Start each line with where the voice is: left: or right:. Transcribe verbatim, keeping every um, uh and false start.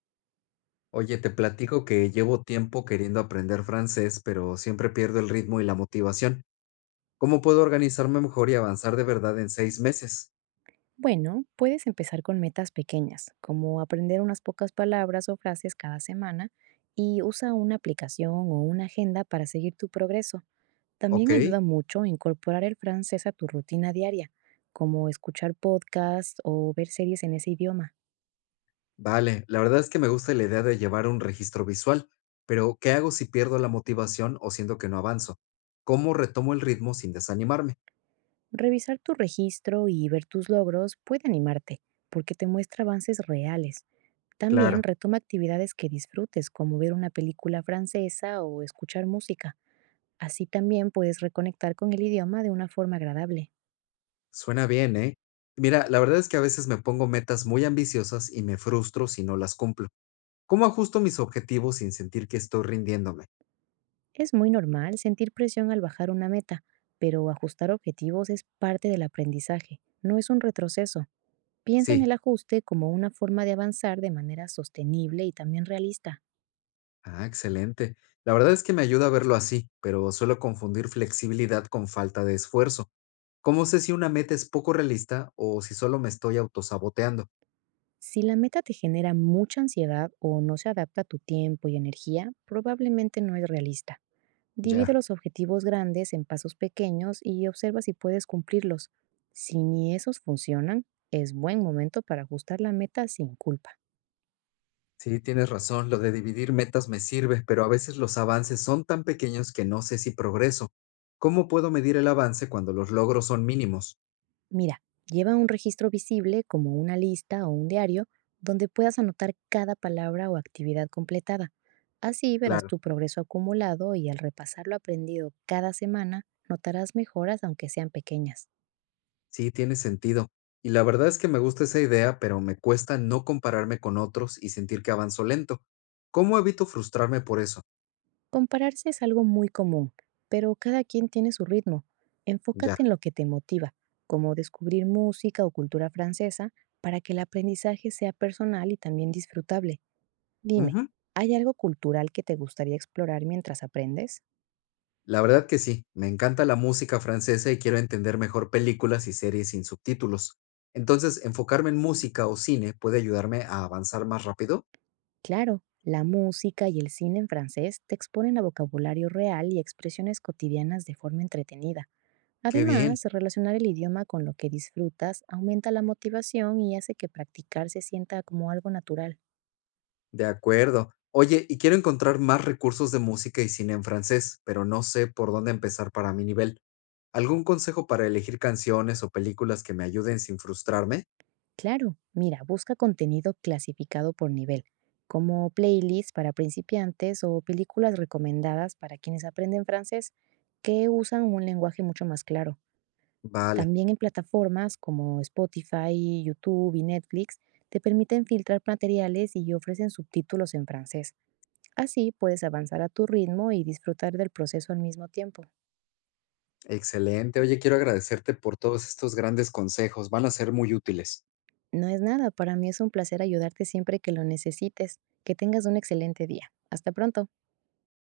left: Oye, te platico que llevo tiempo queriendo aprender francés, pero siempre pierdo el ritmo y la motivación. ¿Cómo puedo organizarme mejor y avanzar de verdad en seis meses?
right: Bueno, puedes empezar con metas pequeñas, como aprender unas pocas palabras o frases cada semana y usa una aplicación o una agenda para seguir tu progreso.
left: Ok,
right: También ayuda mucho incorporar el francés a tu rutina diaria, como escuchar podcasts o ver series en ese idioma.
left: vale, la verdad es que me gusta la idea de llevar un registro visual, pero ¿qué hago si pierdo la motivación o siento que no avanzo? ¿Cómo retomo el ritmo sin desanimarme?
right: Revisar tu registro y ver tus logros puede animarte, porque te muestra avances reales. También
left: Claro,
right: retoma actividades que disfrutes, como ver una película francesa o escuchar música. Así también puedes reconectar con el idioma de una forma agradable.
left: suena bien, ¿eh? Mira, la verdad es que a veces me pongo metas muy ambiciosas y me frustro si no las cumplo. ¿Cómo ajusto mis objetivos sin sentir que estoy rindiéndome?
right: Es muy normal sentir presión al bajar una meta, pero ajustar objetivos es parte del aprendizaje, no es un retroceso. Piensa en
left: Sí.
right: el ajuste como una forma de avanzar de manera sostenible y también realista.
left: Ah, excelente. La verdad es que me ayuda a verlo así, pero suelo confundir flexibilidad con falta de esfuerzo. ¿Cómo sé si una meta es poco realista o si solo me estoy autosaboteando?
right: Si la meta te genera mucha ansiedad o no se adapta a tu tiempo y energía, probablemente no es realista. Divide
left: Ya,
right: los objetivos grandes en pasos pequeños y observa si puedes cumplirlos. Si ni esos funcionan, es buen momento para ajustar la meta sin culpa.
left: sí, tienes razón, lo de dividir metas me sirve, pero a veces los avances son tan pequeños que no sé si progreso. ¿Cómo puedo medir el avance cuando los logros son mínimos?
right: Mira, lleva un registro visible como una lista o un diario donde puedas anotar cada palabra o actividad completada. Así verás
left: Claro,
right: tu progreso acumulado y al repasar lo aprendido cada semana, notarás mejoras aunque sean pequeñas.
left: sí, tiene sentido. Y la verdad es que me gusta esa idea, pero me cuesta no compararme con otros y sentir que avanzo lento. ¿Cómo evito frustrarme por eso?
right: Compararse es algo muy común, pero cada quien tiene su ritmo.
left: Ya.
right: Enfócate en lo que te motiva, como descubrir música o cultura francesa, para que el aprendizaje sea personal y también disfrutable. Dime,
left: Ujú.
right: ¿hay algo cultural que te gustaría explorar mientras aprendes?
left: La verdad que sí, me encanta la música francesa y quiero entender mejor películas y series sin subtítulos. Entonces, enfocarme en música o cine puede ayudarme a avanzar más rápido.
right: Claro, la música y el cine en francés te exponen a vocabulario real y expresiones cotidianas de forma entretenida.
left: Qué bien,
right: Además, relacionar el idioma con lo que disfrutas aumenta la motivación y hace que practicar se sienta como algo natural.
left: de acuerdo. Oye, y quiero encontrar más recursos de música y cine en francés, pero no sé por dónde empezar para mi nivel. ¿Algún consejo para elegir canciones o películas que me ayuden sin frustrarme?
right: Claro, mira, busca contenido clasificado por nivel, como playlists para principiantes o películas recomendadas para quienes aprenden francés que usan un lenguaje mucho más claro.
left: Vale,
right: También en plataformas como Spotify, YouTube y Netflix te permiten filtrar materiales y ofrecen subtítulos en francés. Así puedes avanzar a tu ritmo y disfrutar del proceso al mismo tiempo.
left: excelente. Oye, quiero agradecerte por todos estos grandes consejos, van a ser muy útiles.
right: No es nada, para mí es un placer ayudarte siempre que lo necesites. Que tengas un excelente día. Hasta pronto.